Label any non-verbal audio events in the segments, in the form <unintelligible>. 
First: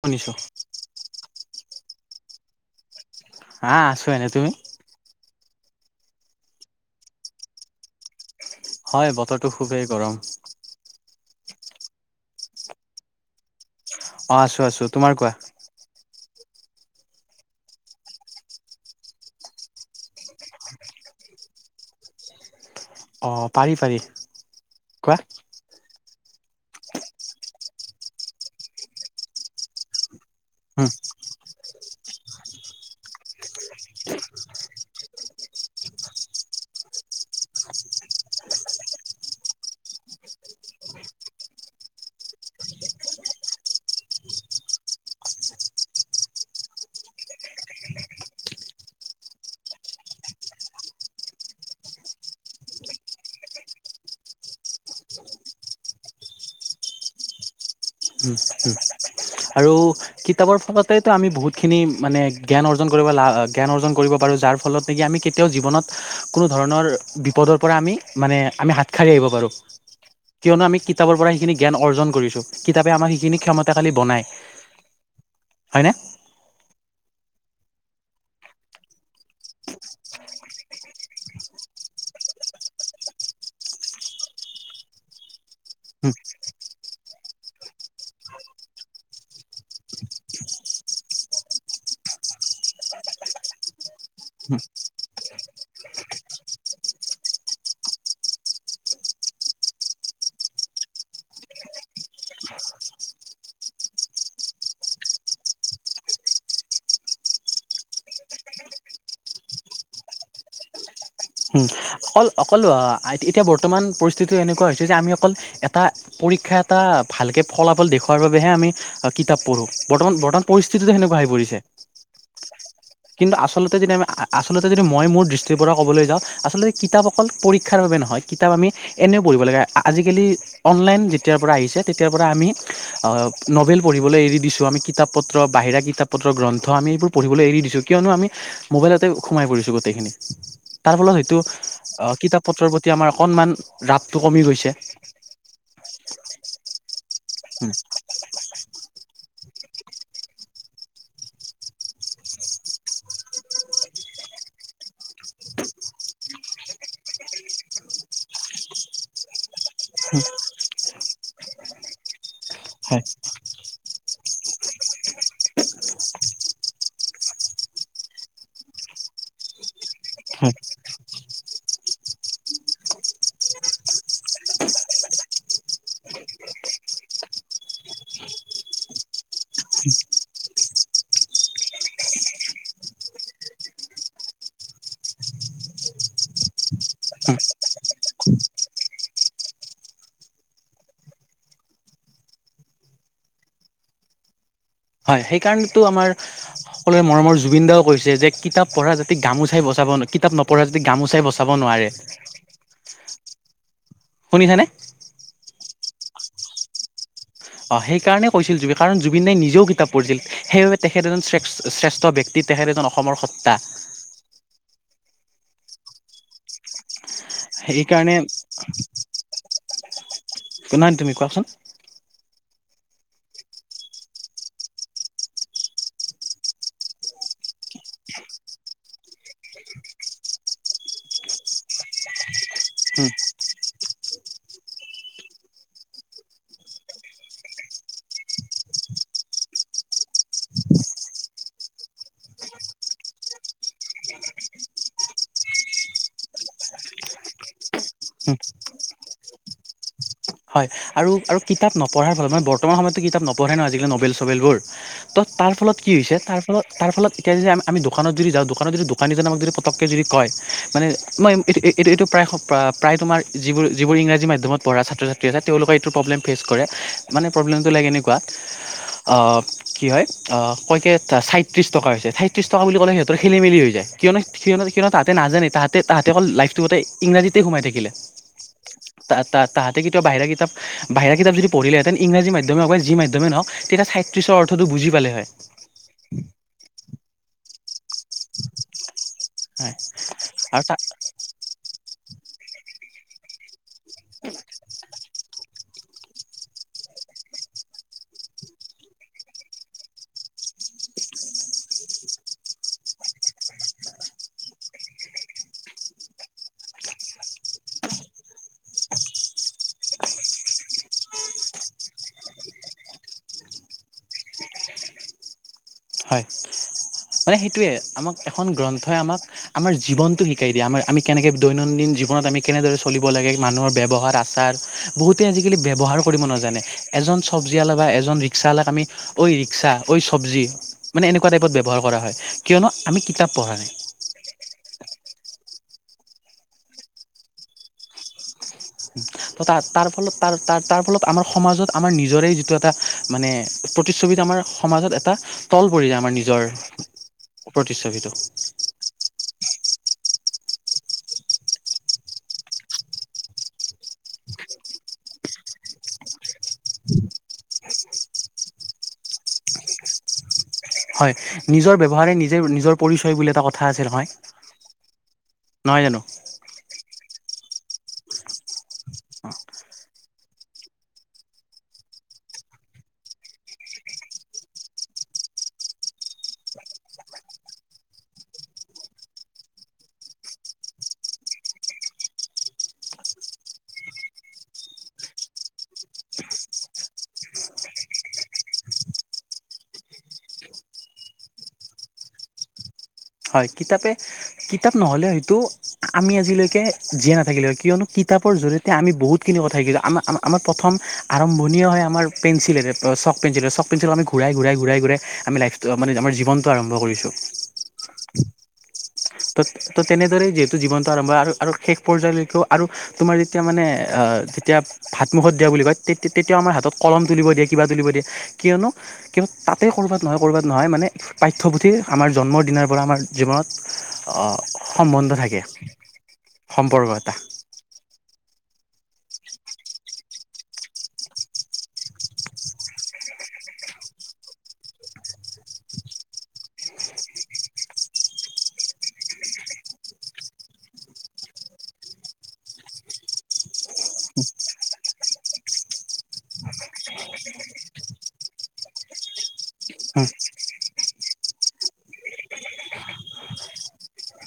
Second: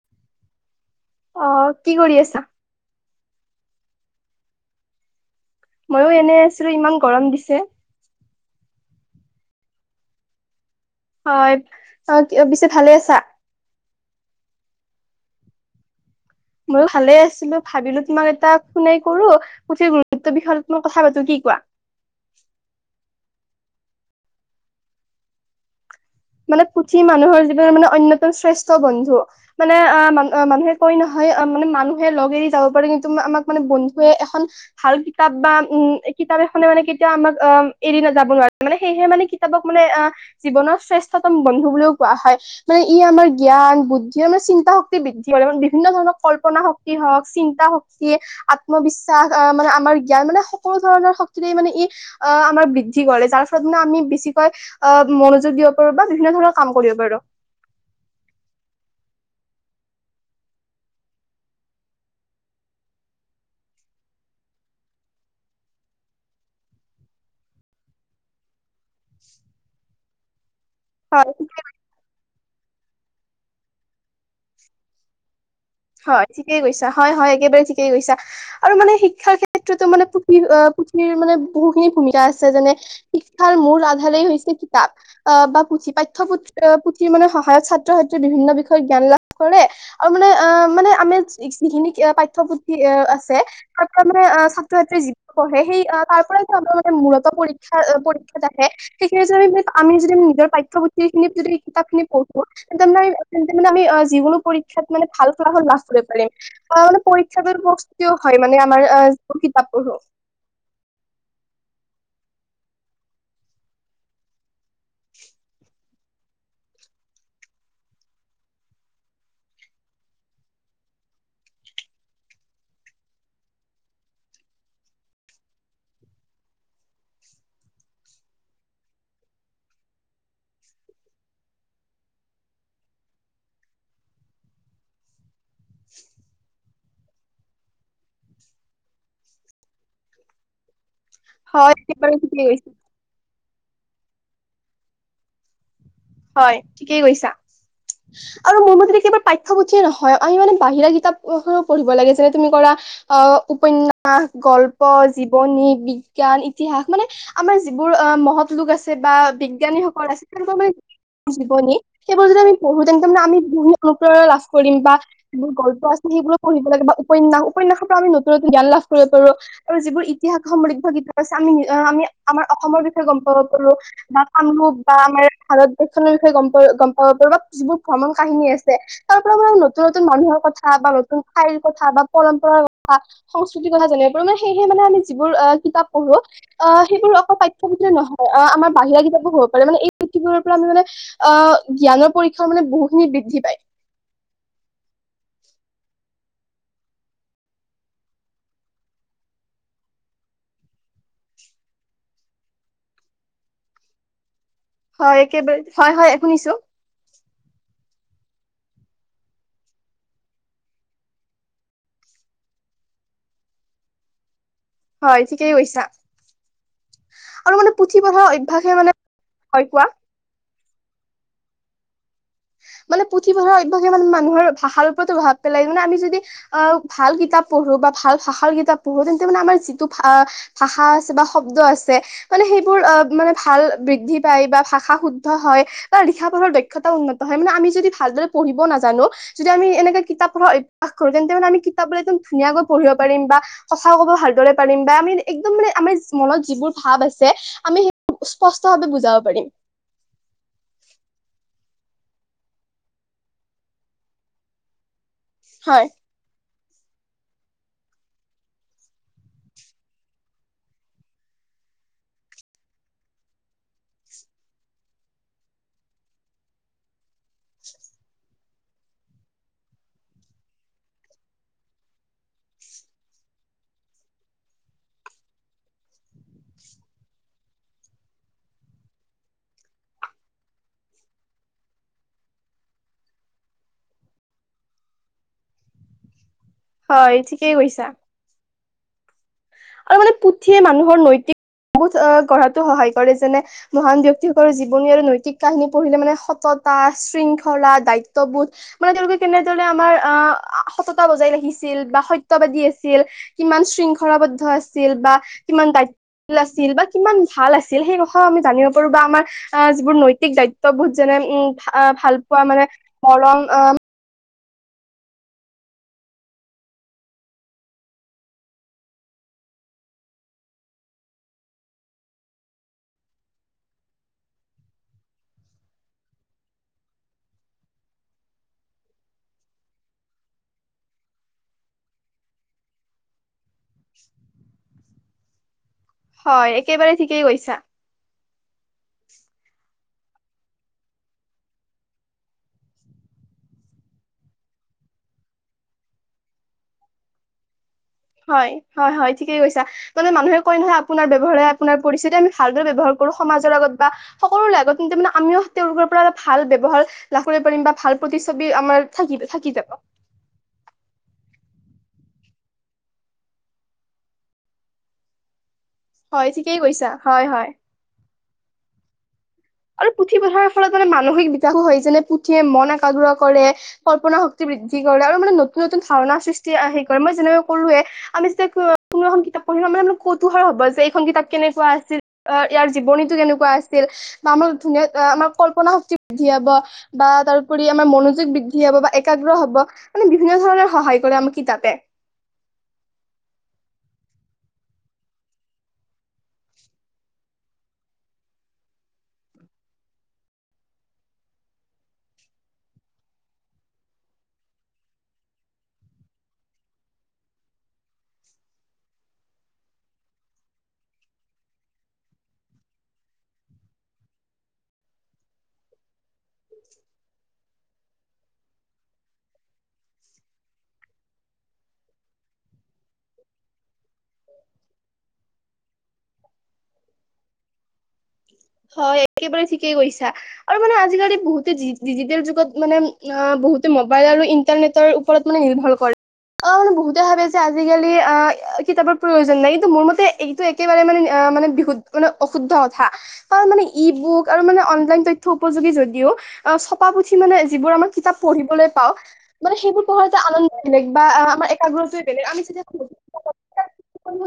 শুনিছো৷ অ কি কৰি আছা? হা, আছোঁ এনে৷ তুমি? মইয়ো এনে আছিলোঁ, ইমান গৰম দিছে৷ হয় বতৰটো খুবেই গৰম৷ হয়৷ অ পিছে ভালে আছা? অ আছোঁ আছো৷তোমাৰ কোৱা৷ মইয়ো ভালে আছিলো৷ ভাবিলো তোমাক এটা ফোনেই কৰোঁ, পুথিৰ গুৰুত্বৰ বিষয়ে অলপ কথা পাতো৷ কি কোৱা৷ <inaudible> অ পাৰি পাৰি৷ কোৱা? মানে পুথি মানুহৰ জীৱনৰ মানে অন্যতম শ্ৰেষ্ঠ বন্ধু৷ মানে আহ মা অ মানুহে উম কৈ নহয়, মানে মানুহে লগ এৰি যাব পাৰে কিন্তু আমাক মানে বন্ধুৱে এখন ভাল কিতাপ বা উম কিতাপ এ কিতাপ খনে মানে কেতিয়াও আমাক-আ এৰি নাযাব নোৱাৰে সেয়েহে মানে কিতাপক মানে জীৱনৰ শ্ৰেষ্ঠ <unintelligible> বন্ধু বুলিও কোৱা হয়, মানে ই আমাৰ জ্ঞান, বুদ্ধি আমাৰ চিন্তা শক্তি বৃদ্ধি কৰে৷ মানে বিভিন্ন ধৰণৰ কল্পনা শক্তি হওক, চিন্তা শক্তি, আত্মবিশ্বাস, মানে আমাৰ জ্ঞান মানে সকলো ধৰণৰ শক্তিৰে মানে ই অ' আমাৰ বৃদ্ধি কৰে। যাৰ ফলত মানে আমি বেছিকৈ অ' মনোযোগ দি কৰো বিভিন্ন ধৰণৰ কাম কৰিব পাৰো। উম উম আৰু কিতাপৰ ফলতেতো আমি বহুতখিনি মানে জ্ঞান অৰ্জন কৰিব লা জ্ঞান অৰ্জন কৰিব পাৰো। যাৰ ফলত নেকি আমি কেতিয়াও জীৱনত কোনো ধৰণৰ বিপদৰ পৰা আমি মানে আমি হা- ত হাৰি আহিব পাৰোঁ। কিয়নো আমি কিতাপৰ পৰা হয়, সেইখিনি ঠিকে- জ্ঞান অৰ্জন কৰিছোঁ। কিতাপে আমাক সিখিনি ক্ষমতাকালি বনাই। হয় ঠিকেই কৈছ হয় হয় একেবাৰে ঠিকেই কৈছা আৰু মানে শিক্ষাৰ ক্ষেত্ৰতো মানে পুথি, পুথিৰ মানে বহুখিনি সুবিধা আছে যেনে শিক্ষাৰ মূল আধাৰেই হৈছে কিতাপ বা পুথি, পাঠ্য পু- থিৰ মানে সহায়ত ছাত্ৰ-ছাত্ৰীয়ে বিভিন্ন বিষয়ত জ্ঞান লাভ কৰে আৰু মানে অ' মানে আমি যি, যিখিনি পাঠ্য-পুথি আছে তাৰ পৰা মানে অ' ছাত্ৰ-ছাত্ৰী যি পঢ়ে সে- ই তাৰ পৰা যে আমাৰ মানে মূলত পৰীক্ষাৰ পৰীক্ষাত আহে সেইখিনিত আমি যদি নিজৰ পা- ঠ্য পুথি খিনি যদি কিতাপ খিনি পঢ়ো তেন্তে মানে আমি অ' তেন্তে মানে আমি যিকোনো পৰীক্ষাত মানে ভাল ফলাফল লাভ কৰিব পাৰিম মানে পৰীক্ষা প্ৰস্তুতিও হয় মান আাৰ আহ কিতাপ পঢ়ো <unintelligible> অকল অকল অ' আই, এতিয়া বৰ্তমান পৰিস্থিতিটো এনেকুৱা হৈছে যে আমি অকল এটা পৰীক্ষা এটা ভালকে ফলাফল দেখুওৱাৰ বাবেহে আমি কিতাপ পঢ়োঁ বৰ্তমান, বৰ্তমান পৰিস্থিতিটো সেনেকুৱা আহি পৰিছে। কিন্তু আচলতে যদি আমি আ' আচলতে যদি মই মোৰ দৃষ্টিৰ পৰা ক'বলৈ যাওঁ আচলে- কিতাপ অকল পৰীক্ষাৰ বাবে নহয় কিতাপ আমি এনেও পঢ়িব লাগে আজিকালি অনলাইন যেতিয়াৰ পৰা আহিছে তেতিয়াৰ পৰা আমি নভেল পঢ়িবলৈ এৰি দিছো আমি কিতাপ পত্ৰ, বাহিৰা কিতাপ পত্ৰ গ্ৰন্- ন্থ, আমি এইবোৰ পঢ়িবলৈ এৰি দিছোঁ কিয়নো আমি মোবাইলতে সোমাই পৰিছোঁ গোটেইখিনি তাৰ ফলত হয়তো হয় একেবাৰে আহ ঠিকেই কিতাপ কৈছা, পত্ৰৰ প্ৰতি আমাৰ অকনমান ৰাপটো কমি গৈছে। হয় ঠিকেই কৈছা আৰু মোৰ ম'তে যে কিবা পা- ঠ্য-পুঠিয়ে নহয় আমি মানে বাহিৰা কিতাপ এখনো পঢ়িব লাগে যেনে তুমি কৰা অ' উপন্যাস, গল্প, জীৱনী, বিজ্ঞান, ইতিহাস মানে আমাৰ যিবোৰ মহৎ লোক আছে বা বিজ্ঞানীসকল আছে তেনেকা মানে, জীৱনী, সেইবোৰ যদি আমি পঢ়ো তেন্তে মানে আমি বহু- উপকাৰ লাভ কৰিম বা যিবোৰ গল্প আছে সেইবোৰ পঢ়িব লাগে বা উপন্যাস, উপনাসৰ পৰা আমি নতুন-নতুন জ্ঞান লাভ কৰিব পাৰো আৰু যিবোৰ ইতিহাস সমৃদ্ধ কিতা- প আছে, আমি, আমি আমাৰ অসমৰ বিষয়ে গম পাব পাৰো বা কামৰূপ বা আমাৰ ভাৰত নৰ বিষয়ে গম প' গম পাব পাৰো বা যিবোৰ ভ্ৰমণ কাহিনী আছে তাৰ পৰা ম নতুন নতুন মানুহৰ কথা বা নতুন ঠাইৰ কথা বা পৰম্পৰাৰ কথা সংস্কৃতিৰ কথা জানিব পাৰো মানে সেয়েহে মানে আমি যিবোৰ কিতাপ পঢ়ো আহ' সেইবোৰ অকল পাঠ্য-পুথিয়ে নহয় আহ' আমাৰ বাহিৰা কিতাপবোৰো পঢ়িব পাৰি মানে এই পুথিবোৰ পৰা মানে আহ' জ্ঞানৰ পৰীক্ষা মানে বহুখিনি বৃদ্ধি পায়। হয় সেইকাৰণেতো আমাৰ সকলোৰে মৰমৰ জুবিন দাও কৈছে যে, কিতাপ পঢ়া যাতে গামোচাই বচাব কিতাপ নপঢ়া যদি গামোচাই বচাব নোৱাৰে। শুনিছানে হয় একেবাৰে, হয় হয় শুনিছো। অ' সেইকাৰণে কৈছিল জুবি, কাৰণ জুবিন দাই নিজেও কিতাপ পঢ়িছিল। সেইবাবে তেখেত এজন শ্ৰে, শ্ৰেষ্ঠ ব্যক্তিত তেখেত এজন অসমৰ সত্তা হয় ঠিকেই কৈছা আৰু মানে পুথি সেইকাৰণে পঢ়া অভ্যাসে মানে হয় কোৱা! কিমান তুমি কোৱাচোন মানে পুথিপঢ়াৰ অভ্যাসে মানে মানুহৰ ভাষাৰ ওপৰত প্ৰভাৱ পেলাই মানে আমি যদি আহ ভাল কিতাপ পঢ়ো বা ভাল ভাষাৰ কিতাপ পঢ়ো তেন্তে মানে আমাৰ যিটো আ' ভাষা আছে বা শব্দ আছে মানে সেইবোৰ অ' মানে ভাল বৃদ্ধি পায় বা ভাষা শুদ্ধ হয় বা লিখা পঢ়ৰ দক্ষতা উন্নত হয়, মানে আমি যদি ভালদৰে পঢ়িব নাজানো যদি আমি এনেক কিতাপ পঢ়া অভ্যাস কৰো তেন্তে মানে আমি কিতাপবিলাক একদম- ধুনীয়াকৈ পঢ়িব পাৰিম বা কথা ক'ব ভালদৰে পাৰিম বা আমি একদম মানে আমাৰ মনত যিবোৰ ভাব আ- ছে। আমি সেই-বো স্পষ্ট ভাৱে বুজাব পাৰিম। হয়, আৰু, আৰু কিতাপ নপঢ়াই হ'ল মানে বৰ্তমান সময়ততো কিতাপ নপঢ়ে ন' আজিকালি নবেল-চবেল বোৰ ত' তাৰ ফলত হয় কি হৈছে তাৰ ফলত তাৰ ফলত এতিয়া যদি আমি, আমি দোকানত যদি যাওঁ দোকানত যদি দোকানীজনে আমাক যদি পতককে যদি কয়, মানে মই, এই, এই- ইটো-এইটো প্ৰায়, প্ৰায় তোমাৰ যিবোৰ, যিবোৰ ইংৰাজী মাধ্যমত পঢ়া ছাত্ৰ-ছা- ত্ৰী আছে তেওঁলোকে এইটো প্ৰব্লেম ফেচ কৰে, মানে প্ৰব্লেমটো লাইক এনেকুৱা অ' কি হয় অ' কয়কে ছাইত্ৰিশ টকা হৈছে, ছাইত্ৰিশ টকা বুলি কলে সিহঁতৰ খেলি মেলি যায়। কিয়নো সিহঁতে কিয়নো তাতে নাই নাজানে, তাহাঁতে লাইফটোত অকল ইংৰাজীতে সোমাই থাকিলে। তা তাহাঁতে বাহিৰা কিতাপ, বাহিৰা কিতাপ যদি পঢ়িলেতেন ইংৰাজী মাধ্যমে হওক বা যি মাধ্যমে নহওক তেতিয়া ছাইত্ৰিশ অৰ্থটো বুজি পালে হয়। হয়, ঠিকেই কৈছা। হয় আৰু মানে পুথিয়ে আৰু তাক মানুহৰ নৈতিক বোধ গঢ়াতো সহায় কৰে যেনে মহান ব্যক্তিসকলৰ জীৱনী আৰু নৈতিক কাহিনী পঢ়িলে মানে। সততা, শৃংখলা, দায়িত্ববোধ মানে তেওঁলোকে কেনেদৰে আমাৰ আহ সততা বজাই ৰাখিছিল বা সত্যবাদী আছিল। কিমান শৃংখলাবদ্ধ আছিল বা কিমান দায়িত্বশীল আছিল বা কিমান ভাল আছিল সেই কথাও আমি জানিব পাৰো। বা আমাৰ আহ যিবোৰ নৈতিক দায়িত্ববোধ যেনে উম ভাল পোৱা মানে মৰম। আহ হয়। মানে সেইটোয়ে, আমাক এখন গ্ৰন্থই আমাক আমাৰ জীৱনটো শিকাই দিয়ে। আমাৰ আমি কেনেকে দৈনন্দিন জীৱনত আমি কেনেদৰে চলিব লাগে, মানুহৰ ব্যৱহাৰ আচাৰ বহুতে আজিকালি ব্যৱহাৰ কৰিব নাজানে। এজন চব্জি অলা বা এজন ৰিক্সা অলাক আমি ঐ ৰিক্সা, ঐ চব্জি। মানে এনেকুৱা টাইপত ব্যৱহাৰ কৰা হয়, কিয়নো আমি কিতাপ পঢ়া নাই। হয়, একেবাৰে ঠিকেই কৈছা। ত' তাৰ তাৰ ফলত, তাৰ তাৰ তাৰ ফলত আমাৰ সমাজত আমাৰ নিজৰে যিটো এটা মানে প্ৰতিচ্ছবিত আমাৰ মাজত এটা তল পৰি যায় আমাৰ নিজৰ প্ৰতি। হয়-হয়-হয় ঠিকেই গৈছ <unintelligible> তাৰমানে মানুহে কয় নহয় আপোনাৰ ব্যৱহাৰে আপোনাৰ পৰিস্থিতি তে আমি ভালদৰে ব্যৱহাৰ কৰো সমাজৰ লগত বা সকলো <unintelligible> কিন্তু মানে আমিও তেওঁলোকৰ পৰা <unintelligible> ভাল ব্যৱহাৰ লাভ কৰিব পাৰিম বা ভাল প্ৰতিচ্ছবি আমাৰ থাকিব থাকি <unintelligible> <unintelligible> হয় নিজৰ ব্যৱহাৰে নিজে নিজৰ পৰিচয় বুলি এটা কথা আছে নহয়? নহয় জানো হয় ঠিকেই কৈছা হয়-হয়। আৰু পুথি পথাৰৰ ফলত মানে মানসিক বিকাশো হয় যেনে পুথিয়ে মন একাগ্ৰ কৰে কল্পনা শক্তিৰ বৃদ্ধি কৰে আৰু মানে নতুন-নতুন ধাৰণা সৃষ্টি <unintelligible> মই যেনেকৈ কলোৱে আমি যেতিয়া কোনো এখন কিতাপ <unintelligible> কৌতুহল হ'ব যে এইখন কিতাপ কেনেকুৱা আছিল অ, ইয়াৰ জীৱনীটো কেনেকুৱা আছিল বা আমাৰ ধুনীয়া আমাৰ এ কল্পনা শক্তি বৃদ্ধি হাব বা তাৰউপৰি আমাৰ মনোযোগ বৃদ্ধি হ'ব বা একা <unintelligible> হব মানে বিভিন্ন ধৰণৰ সহায় কৰে আমাক কিতাপে। <unintelligible> হয় কিতাপে কিতাপ নহলে হয়তো আমি আজিলৈকে জীয়াই নাথাকিলো হয় কিয়নো কি কিতাপৰ জৰিয়তে আমি বহুতখিনি কথা শিকিছোঁ আমা-আমা-আমাৰ প্ৰথম আৰম্ভণি হয় আমাৰ পেঞ্চিলেৰে অ, চ'ক পেঞ্চিলেৰে চক পেঞ্চিল আমি ঘূৰাই- ঘূৰাই - ঘূৰাই - ঘূৰাই আমি লাইফটো মানে আমাৰ জীৱনটো আৰম্ভ কৰিছোঁ। <unintelligible> ত' তো তেনেদৰেই যিহেতু জীৱনটো আৰম্ভ আৰু- আৰু শেষ পৰ্যায়লৈকেও আৰু তোমাৰ যেতিয়া মানে অ যেতিয়া ভাতমুখত দিয়া বুলি কয় তেত- তেতিয়াও আমাৰ হাতত কলম তুলিব দিয়ে কিবা তুলিব দিয়ে কিয়নো কিয় তাতে ক'ৰবাত নহয় ক'ৰবাত নহয় মানে পাঠ্যপুথি আমাৰ জন্ম দিনাৰ পৰা আমাৰ জীৱনত অ, সম্বন্ধ থাকে। সম্পৰ্ক এটা। হয় একেবাৰে ঠিকেই কৈছা আৰু মানে আজিকালি বহুতে ডিজিটেল যুগত মানে অহ বহুত। গোটেই মোবাইল আৰু ইণ্টাৰনেটৰ ওপৰত মানে নিৰ্ভৰ কৰে। অহ মানে বহুতে ভাৱে যে আজিকালি অহ কিতাপৰ প্ৰয়োজন নাই এইটো মোৰ মতে এইটো একেবাৰে মানে। তাৰমানে বিশু মানে অশুদ্ধ কথা কাৰণ মানে‌ ই বুক আৰু মানে অনলাইন ত। থ্য উপযোগী যদিও অহ ছপা পুথি মানে যিবোৰ আমাৰ কিতাপ পঢ়িবলৈ পাওঁ। মানে সেইবোৰ পঢ়াৰ যে আনন্দ বেলেগ বা আমাৰ একাগ্ৰতাটোৱে বেলেগ আমি যেতিয়া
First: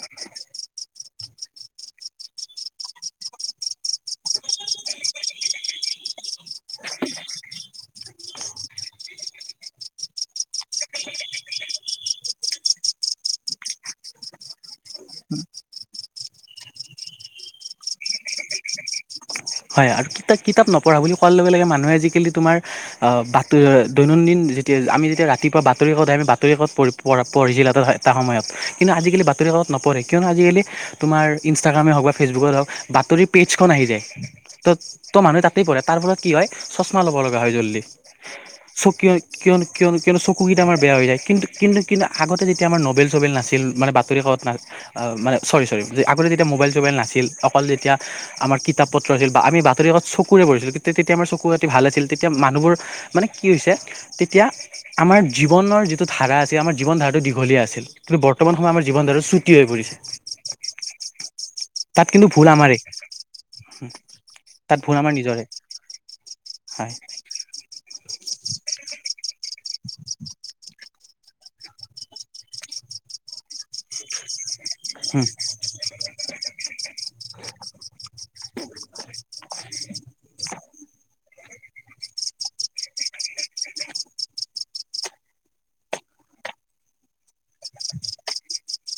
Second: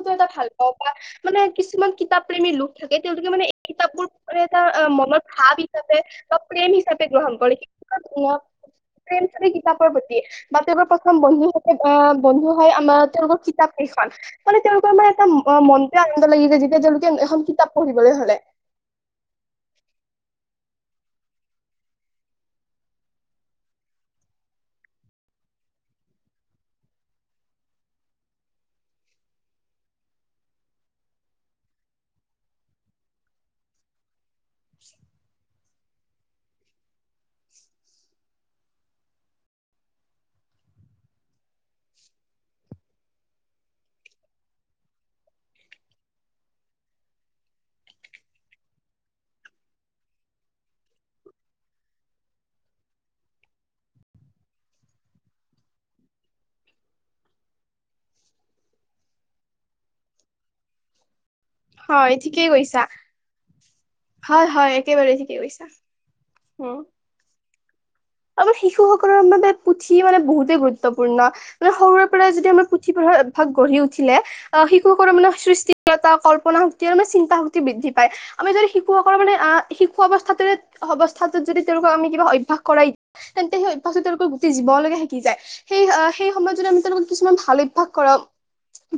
ত এটা ভাল পাওঁ বা মানে কিছুমান কিতাপ প্ৰেমীৰ লোক থাকে, তেওঁলোকে মানে এই কিতাপবোৰ মানে এটা মনৰ ভাৱ হিচাপে বা প্ৰেম হিচাপে গ্ৰহণ কৰে কি প্ৰেম থাকে কিতাপৰ প্ৰতি বা তেওঁৰ প্ৰথম বন্ধুতে বা বন্ধু হয় আমাৰ তেওঁলোকৰ কিতাপ খন মানে তেওঁলোকৰ মানে এটা মনতে আনন্দ লাগি যায়, যেতিয়া তেওঁলোকে এখন কিতাপ পঢ়িবলৈ ধলে হয় আৰু কিতাপ- কিতাপ নপঢ়া বুলি কোৱাৰ লগে লগে মানুহে আজিকালি তোমাৰ বাত দৈনন্দিন যেতিয়া আমি যেতিয়া ৰাতিপুৱা বাতৰি কাকত আহে, আমি বাতৰি কাকত পঢ় প পঢ়িছিলো এটা এটা সময়ত কিন্তু আজিকালি বাতৰি ত নপঢ়ে কিয়নো আজিকালি তোমাৰ ইনষ্টাগ্ৰামে হওক বা ফেচবুকত হওক বাতৰিৰ পেজখন আহি যায়। ত তো মানুহে তাতেই পৰে তাৰ ফলত কি হয় চশমা ল'ব লগা হয় জল্দি চ কিয় কিয়নো কিয়নো কিয়নো চকুকেইটা আমাৰ বেয়া হৈ যায় কিন্তু কিন্তু কিন্তু আগতে যেতিয়া আমাৰ মভেল চবেল নাছিল মানে বাতৰি কাকত নাই আ মানে চৰি চৰি আগতে যেতিয়া মোবাইল চবাইল নাছিল অকল যেতিয়া আমাৰ কিতাপ পত ত্ৰজেক বা আমি বাতৰিকাকত চকুৰে পঢ়িছিলো তেতিয়া আমাৰ চকু পাতি ভাল আছিল তেতিয়া মানুহবোৰ মানে কি হৈছে তেতিয়া আমাৰ জীৱনৰ যিটো ধাৰা আছিল আমাৰ জীৱন ধাৰাটো দীঘলীয়া আছিল কিন্তু বৰ্তমান সময় আমাৰ জীৱন যে ছুটি হৈ পৰিছে তাত হয় কিন্তু ভুল ঠিকেই আমাৰেই কৈছা হয় হয় তাত ভুল আমাৰ একেবাৰে ঠিকেই নিজৰে কৈছা উম আমাৰ শিশুসকলৰ মানে পুথি মানে বহুতে গ গুৰুত্বপূৰ্ণ মানে সৰুৰে পৰাই যদি আমাৰ পুথি পঢ়াৰ অভ্যাস গঢ়ি উঠিলে আহ শিশুসকলৰ মানে সৃষ্টিশীলতা, কল্পনা শক্তি আৰু মানে চিন্তা শক্তি বৃদ্ধি পায়। আমি যদি শিশুসকলৰ মানে আ শিশু অৱস্থা অৱস্থাটোত যদি তেওঁলোকক আমি কিবা অভ্যাস কৰাই তেন্তে সেই অভ্যাসটো তেওঁলোকৰ গোটেই জীৱনলৈকে থাকি যায় সেই সেই সময়ত যদি আমি তেওঁলোকক কিছুমান ভাল অভ্যাস কৰাম।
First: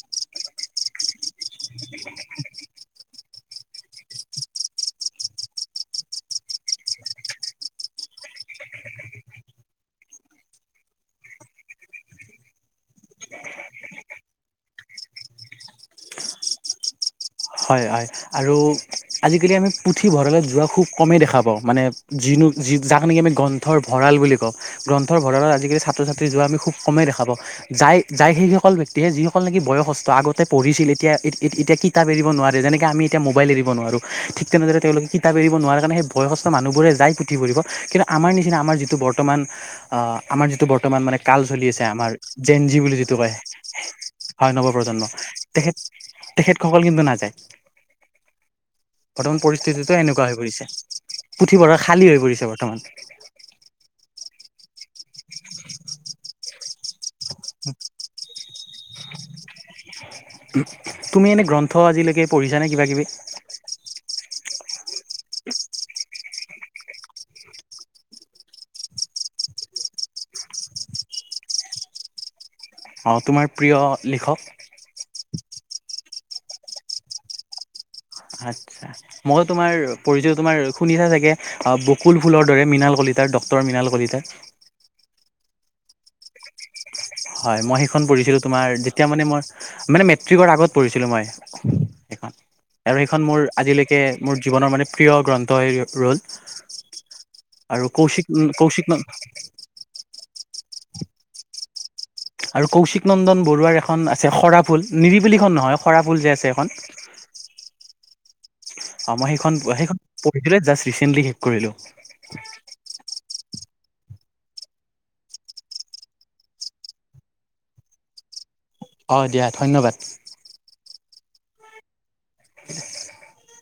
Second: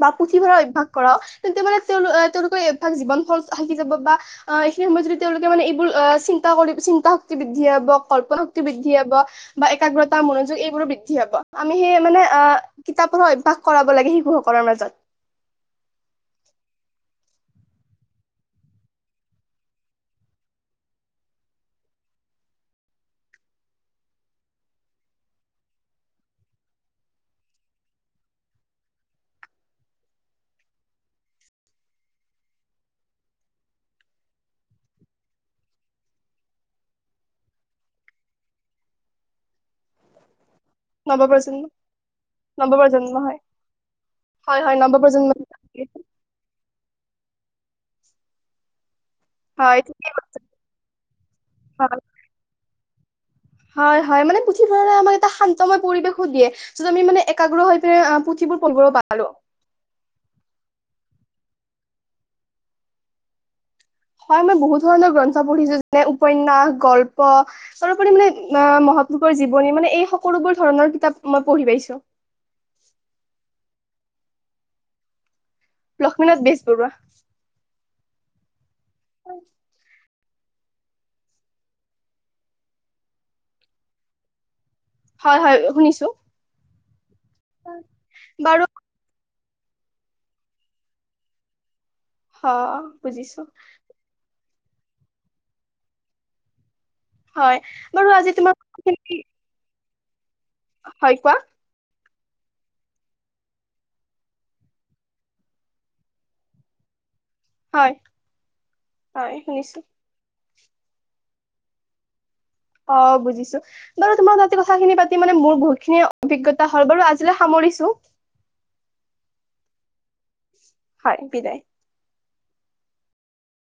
বা পুথি পঢ়াৰ অভ্যাস কৰাও তেতিয়া মানে তেওঁল তেওঁলোকৰ এই অভ্যাস জীৱন ভৰ থাকি যাব বা এইখিনি সময়ত যদি তেওঁলোকে মানে এইবোৰ চিন্তা কৰি চিন্তা শক্তি বৃদ্ধি হ'ব, কল্পনা শক্তি বৃদ্ধি হ'ব বা একাগ্ৰতা, মনোযোগ এইবোৰো বৃদ্ধি হ'ব, আমি সেই মানে এ কিতাপ পঢ়া অভ্যাস কৰাব লাগে শিশুসকলৰ মাজত। <unintelligible> হয় হয় আৰু আজিকালি আমি পুথিভঁৰালত যোৱা খুব কমেই দেখা পাওঁ মানে যিন যি যাক নেকি মানে আমি গ্ৰন্থৰ ভঁৰাল বুলি কও, গ্ৰন্থৰ ভঁৰালত আজিকালি ছাত্ৰ -ছাত্ৰী যোৱা আমি খুব কমেই দেখা পাও। যাই যাই সেইসকল ব্যক্তিহে যিসকল নেকি বয়সস্থ আগতে পঢ়িছিল, এতিয়া এতিয়া কি কিতাপ এৰিব নোৱাৰে যেনেকে আমি এতিয়া মোবাইল এৰিব নোৱাৰো ঠিক তেনেদৰে তেওঁলোকে কিতাপ এৰিব নোৱাৰে কাৰণে সেই বয়সস্থ মানুহবোৰে যায় পুথি পঢ়িব কিন্তু আমাৰ নিচিনা আমাৰ যিটো বৰ্তমান আ আমাৰ যি টো বৰ্তমান মানে কাল নৱপ্ৰজন্ম চলি আছে আমাৰ জেন জি বুলি নৱপ্ৰজন্ম যিটো কয় হয় হয় নৱপ্ৰজন্ম তেখেত তেখেতসকল কিন্তু নাযায় বৰ্তমান হয় পৰিস্থিতিটো ঠিকেই এনেকুৱা হৈ পৰিছে পুথিভঁৰাল কথা খালী হৈ পৰিছে বৰ্তমান হয় হয় মানে পুথিভঁৰালে আমাক এটা শান্তময় পৰিৱেশো দিয়ে য'ত আমি মানে একাগ্ৰ হৈ পিনে পুথিবোৰ পঢ়িবও পাৰো। তুমি এনেই গ্ৰন্থ আজিলৈকে পঢ়িছানে কিবা কিবি? হয় মই বহুত ধৰণৰ গ্ৰন্থ পঢ়িছো যেনে উপন্যাস, গল্প তাৰোপৰি মানে আহ মহাপুৰুষৰ জীৱনী মানে এই সকলোবোৰ ধৰণৰ কিতাপ মই পঢ়ি পাইছো। অ' তোমাৰ প্ৰিয় লিখক? লক্ষ্মীনাথ বেজবৰুৱা। আচ্ছা, মই তোমাৰ পঢ়িছো তোমাৰ শুনিছা চাগে 'বকুল ফুলৰ দৰে' মৃণাল কলিতাৰ, ডক্টৰ মৃণাল কলিতাৰ। হয় হয় শুনিছো। হয় মই সেইখন পঢ়িছিলোঁ বাৰু তোমাৰ যেতিয়া মানে মই মানে মেট্ৰিকৰ আগত পঢ়িছিলোঁ মই। সেইখন অ আৰু সেইখন মোৰ বুজিছো আজিলৈকে মোৰ জীৱনৰ মানে প্ৰিয় গ্ৰন্থ হৈ ৰ'ল। হয় আৰু বাৰু কৌশিক আজি তোমাৰ কৌশিক ন কথাখিনি হয় কোৱা আৰু কৌশিক নন্দন বৰুৱাৰ এখন আছে সৰা ফুল নিৰিবিলিখন নহয় সৰা ফুল যে আছে এখন। হয় হয় শুনিছো। সেইটো জাষ্ট ৰিচেণ্টলি শেষ কৰিলোঁ। অ বুজিছো বাৰু তোমাৰ আজি কথাখিনি পাতি মানে মোৰ বহুতখিনি অভিজ্ঞতা হল বাৰু আজিলৈ সামৰিছোঁ। অ দিয়া ধন্যবাদ। হয় বিদায়। <unintelligible>